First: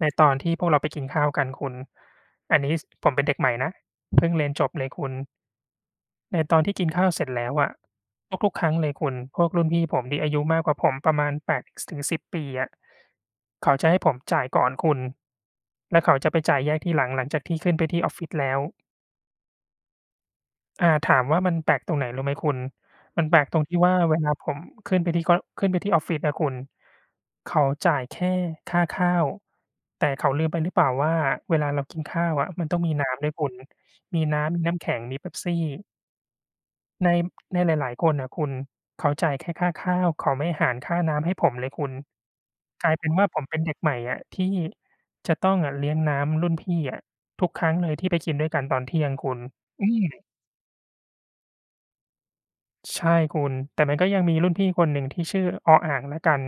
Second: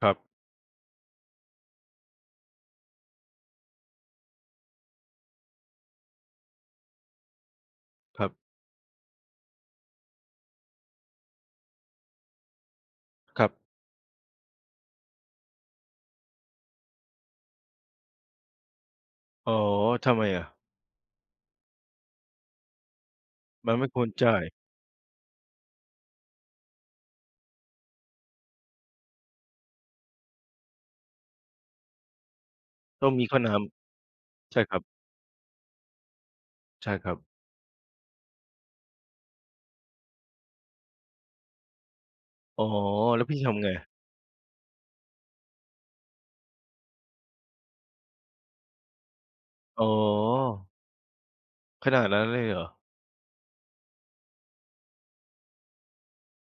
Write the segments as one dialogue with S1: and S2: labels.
S1: ใ
S2: ค
S1: น
S2: รับ
S1: ตอนที่พวกเราไปกินข้าวกันคุณ อันนี้ ซ ผมเป็นเด็กใหม่นะ เพิ่งเรียนจบเลยคุณ ในตอนที่กินข้าวเสร็จแล้วอะ
S2: ครับ
S1: ทุก ๆ ครั้งเลยคุณ พวกรุ่นพี่ผมที่อายุมากกว่าผมประมาณ 8 ซ ถึง 10 ปีอะ
S2: ครับ
S1: เขาจะให้ผมจ่ายก่อนคุณ แล้วเขาจะไปจ่ายแยกทีหลังหลังจากที่ขึ้นไปที่ออฟฟิศแล้ว
S2: อ๋อ ทำไมอะ?
S1: อา ถามว่ามันแปลกตรงไหนรู้ไหมคุณ มันแปลกตรง
S2: ม
S1: ท
S2: ั
S1: ี
S2: น
S1: ่
S2: ไม่
S1: ว่า
S2: ควร
S1: เว
S2: จ
S1: ลา
S2: ่า
S1: ผ
S2: ย
S1: มขึ้นไปที่ ก็ ขึ้นไปที่ออฟฟิศอะคุณ เขาจ่ายแค่ค่าข้าว แต่เขาลืมไปหรือเปล่าว่าเวลาเรากินข้าวอะ มันต้องมี
S2: ต
S1: น
S2: ้
S1: ้
S2: องม
S1: ำ
S2: ี
S1: ด้ว
S2: ค
S1: ย
S2: ่า
S1: คุ
S2: น้
S1: ณ มีน้
S2: ำ ใ
S1: ำ
S2: ช
S1: ม
S2: ่
S1: ีน
S2: ค
S1: ้
S2: รั
S1: ำ
S2: บ
S1: แข็ง มีเป๊ปซี่
S2: ใช่ค
S1: ใน
S2: รับ
S1: ในหลายหลายคนน่ะคุณเขาจ่ายแค่ค่าข้าว เขาไม่หารค่าน้ำให้ผมเลยคุณ
S2: อ๋อ
S1: กลายเป็น
S2: แล
S1: ว่
S2: ้ว
S1: า
S2: พ
S1: ผ
S2: ี่
S1: ม
S2: ท
S1: เป็น
S2: ำไง?
S1: เด็กใหม่อะที่จะต้องอะเลี้ยงน้ำรุ่นพี่อะทุกครั้งเลยที่ไปกินด้วยกันตอนเที่ยงคุณ
S2: อ๋
S1: อื
S2: อ
S1: อ
S2: ขนาดนั้นเลยเหรอ?
S1: ใช่คุณ แต่มันก็ยังมีรุ่นพี่คนหนึ่ง ที่ชื่อ ออ-อ่าง แล้วกัน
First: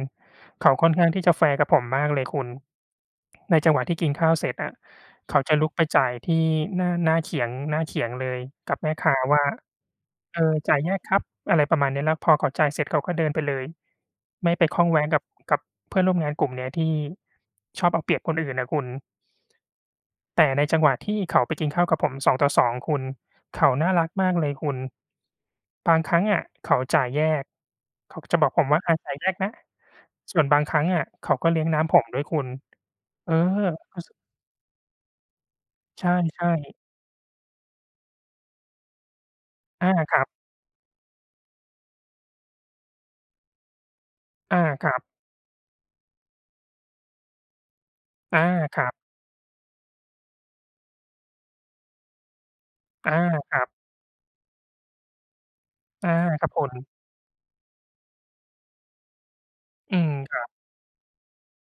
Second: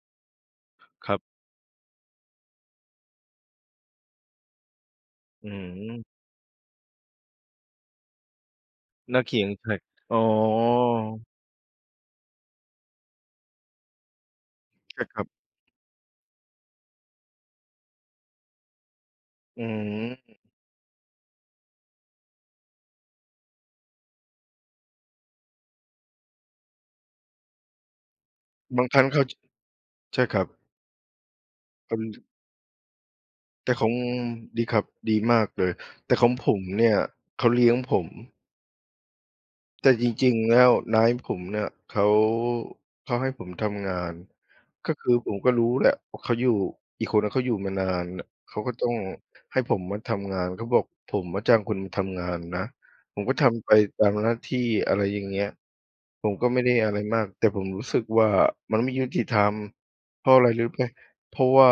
S1: เขาค่อนข้า
S2: ค
S1: ง
S2: รั
S1: ที
S2: บ
S1: ่จะแฟร์กับผมมากเลยคุณ ในจังหวะที่กินข้าวเสร็จอะ เขา
S2: อื
S1: จะลุกไปจ
S2: ม
S1: ่ายที่หน้า หน้าเขียง หน้าเขียงเลยกับแม่ค้
S2: ห
S1: า
S2: น้าเข
S1: ว
S2: ี
S1: ่า
S2: ยงใคร อ๋อ
S1: เออ จ่ายแยกครับ อะไรประมาณนี้เนาะ แล้วพอเขาจ่ายเสร็จเขาก็เดินไปเลย ไม่ไปข้องแ
S2: ใ
S1: ว
S2: ช่
S1: ะ
S2: ค
S1: กั
S2: รั
S1: บ
S2: บ
S1: กับเพื่อนร่วมงานกลุ่มเนี้ยที่ชอบเอาเปรียบคนอื่นอะคุณ
S2: อืม
S1: แต่ในจังหวะที่เขาไปกินข้าวกับผม 2:2 คุณ เขาน่ารักมากเลยคุณ บางครั้งอะ เขาจ่ายแยก เขาก็จะบอกผมว่
S2: บ
S1: า
S2: าง
S1: "อ
S2: ค
S1: า
S2: รั้ง
S1: จ่า
S2: เข
S1: ย
S2: า
S1: แย
S2: ช
S1: กนะ"
S2: ใช่
S1: ส
S2: คร
S1: ่ว
S2: ั
S1: นบ
S2: บ
S1: างครั้งอะเขาก็เลี้ยงน้
S2: เ
S1: ำ
S2: ป
S1: ผ
S2: ็น
S1: มด
S2: ช
S1: ้วยคุณ เออ
S2: แต่ของ
S1: อ ส
S2: ดีครับ ดีมากเลย
S1: ใ
S2: แต่ของ
S1: ช
S2: ผ
S1: ่
S2: ม
S1: ๆ
S2: เนี่ยเขาเลี้ยงผม แ
S1: อ
S2: ต่
S1: า
S2: จ
S1: ครั
S2: ร
S1: บ
S2: ิง ๆ แล้วนายผมน่ะ เขา เขาให้ผมทำงาน
S1: อา ค
S2: ก็
S1: รับ
S2: คือผมก็รู้แหละว่าเขาอยู่ อีกคนนะเขาอยู่มานานน่ะ
S1: อา
S2: เขาก็
S1: ค
S2: ต
S1: รั
S2: ้อ
S1: บ
S2: งให้ผมมาทำงาน เขาบอก "ผมมาจ้างคุณทำงานนะ"
S1: อา
S2: ผมก็ท
S1: ครั
S2: ำไป
S1: บ
S2: ตามหน้าที่ อะไรอย่างเงี้ย
S1: อา
S2: ผม
S1: ค
S2: ก็
S1: รับ
S2: ไม
S1: ผ
S2: ่ได
S1: ม
S2: ้อะไรมาก แต่ผมรู้สึกว่ามันไม่ยุติธรรม
S1: อืม
S2: เพรา
S1: ค
S2: ะอ
S1: ร
S2: ะ
S1: ั
S2: ไ
S1: บ
S2: รรู้ไหม เพราะว่า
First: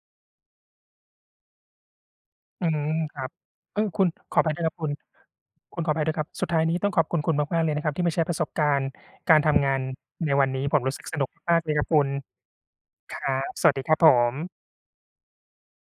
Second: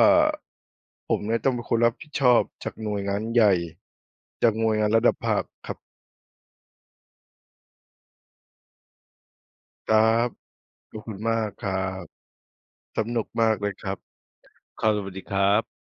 S2: ผมเนี่ยต้องเป็นคนรับผิดชอบ
S1: อื
S2: จากห
S1: ม
S2: น่วยง
S1: ค
S2: า
S1: ร
S2: น
S1: ับ
S2: ใหญ่
S1: เออ คุณ ขออ
S2: จา
S1: ภั
S2: ก
S1: ยด้ว
S2: หน
S1: ย
S2: ่
S1: คร
S2: ว
S1: ั
S2: ย
S1: บ
S2: ง
S1: ค
S2: า
S1: ุณ
S2: นระดับภาคครั
S1: ค
S2: บ
S1: ุณขออภัยด้วยครับ สุดท้ายนี้ต้องขอบคุณคุณมากๆ เลยนะครับ ที่มาแชร์ประสบการณ์การ การทำงาน
S2: ครั
S1: ใ
S2: บ
S1: นวันนี้ ผมรู
S2: ข
S1: ้
S2: อ
S1: ส
S2: บ
S1: ึก
S2: คุ
S1: ส
S2: ณ
S1: นุก
S2: มาก
S1: มาก
S2: ค
S1: ๆ เล
S2: รั
S1: ยครับคุ
S2: บ
S1: ณ
S2: ส
S1: ค
S2: นุ
S1: ร
S2: ก
S1: ั
S2: ม
S1: บ
S2: าก
S1: ส
S2: เล
S1: วั
S2: ย
S1: สดี
S2: คร
S1: ค
S2: ั
S1: รั
S2: บ
S1: บผม
S2: ครับ สวัสดีครับ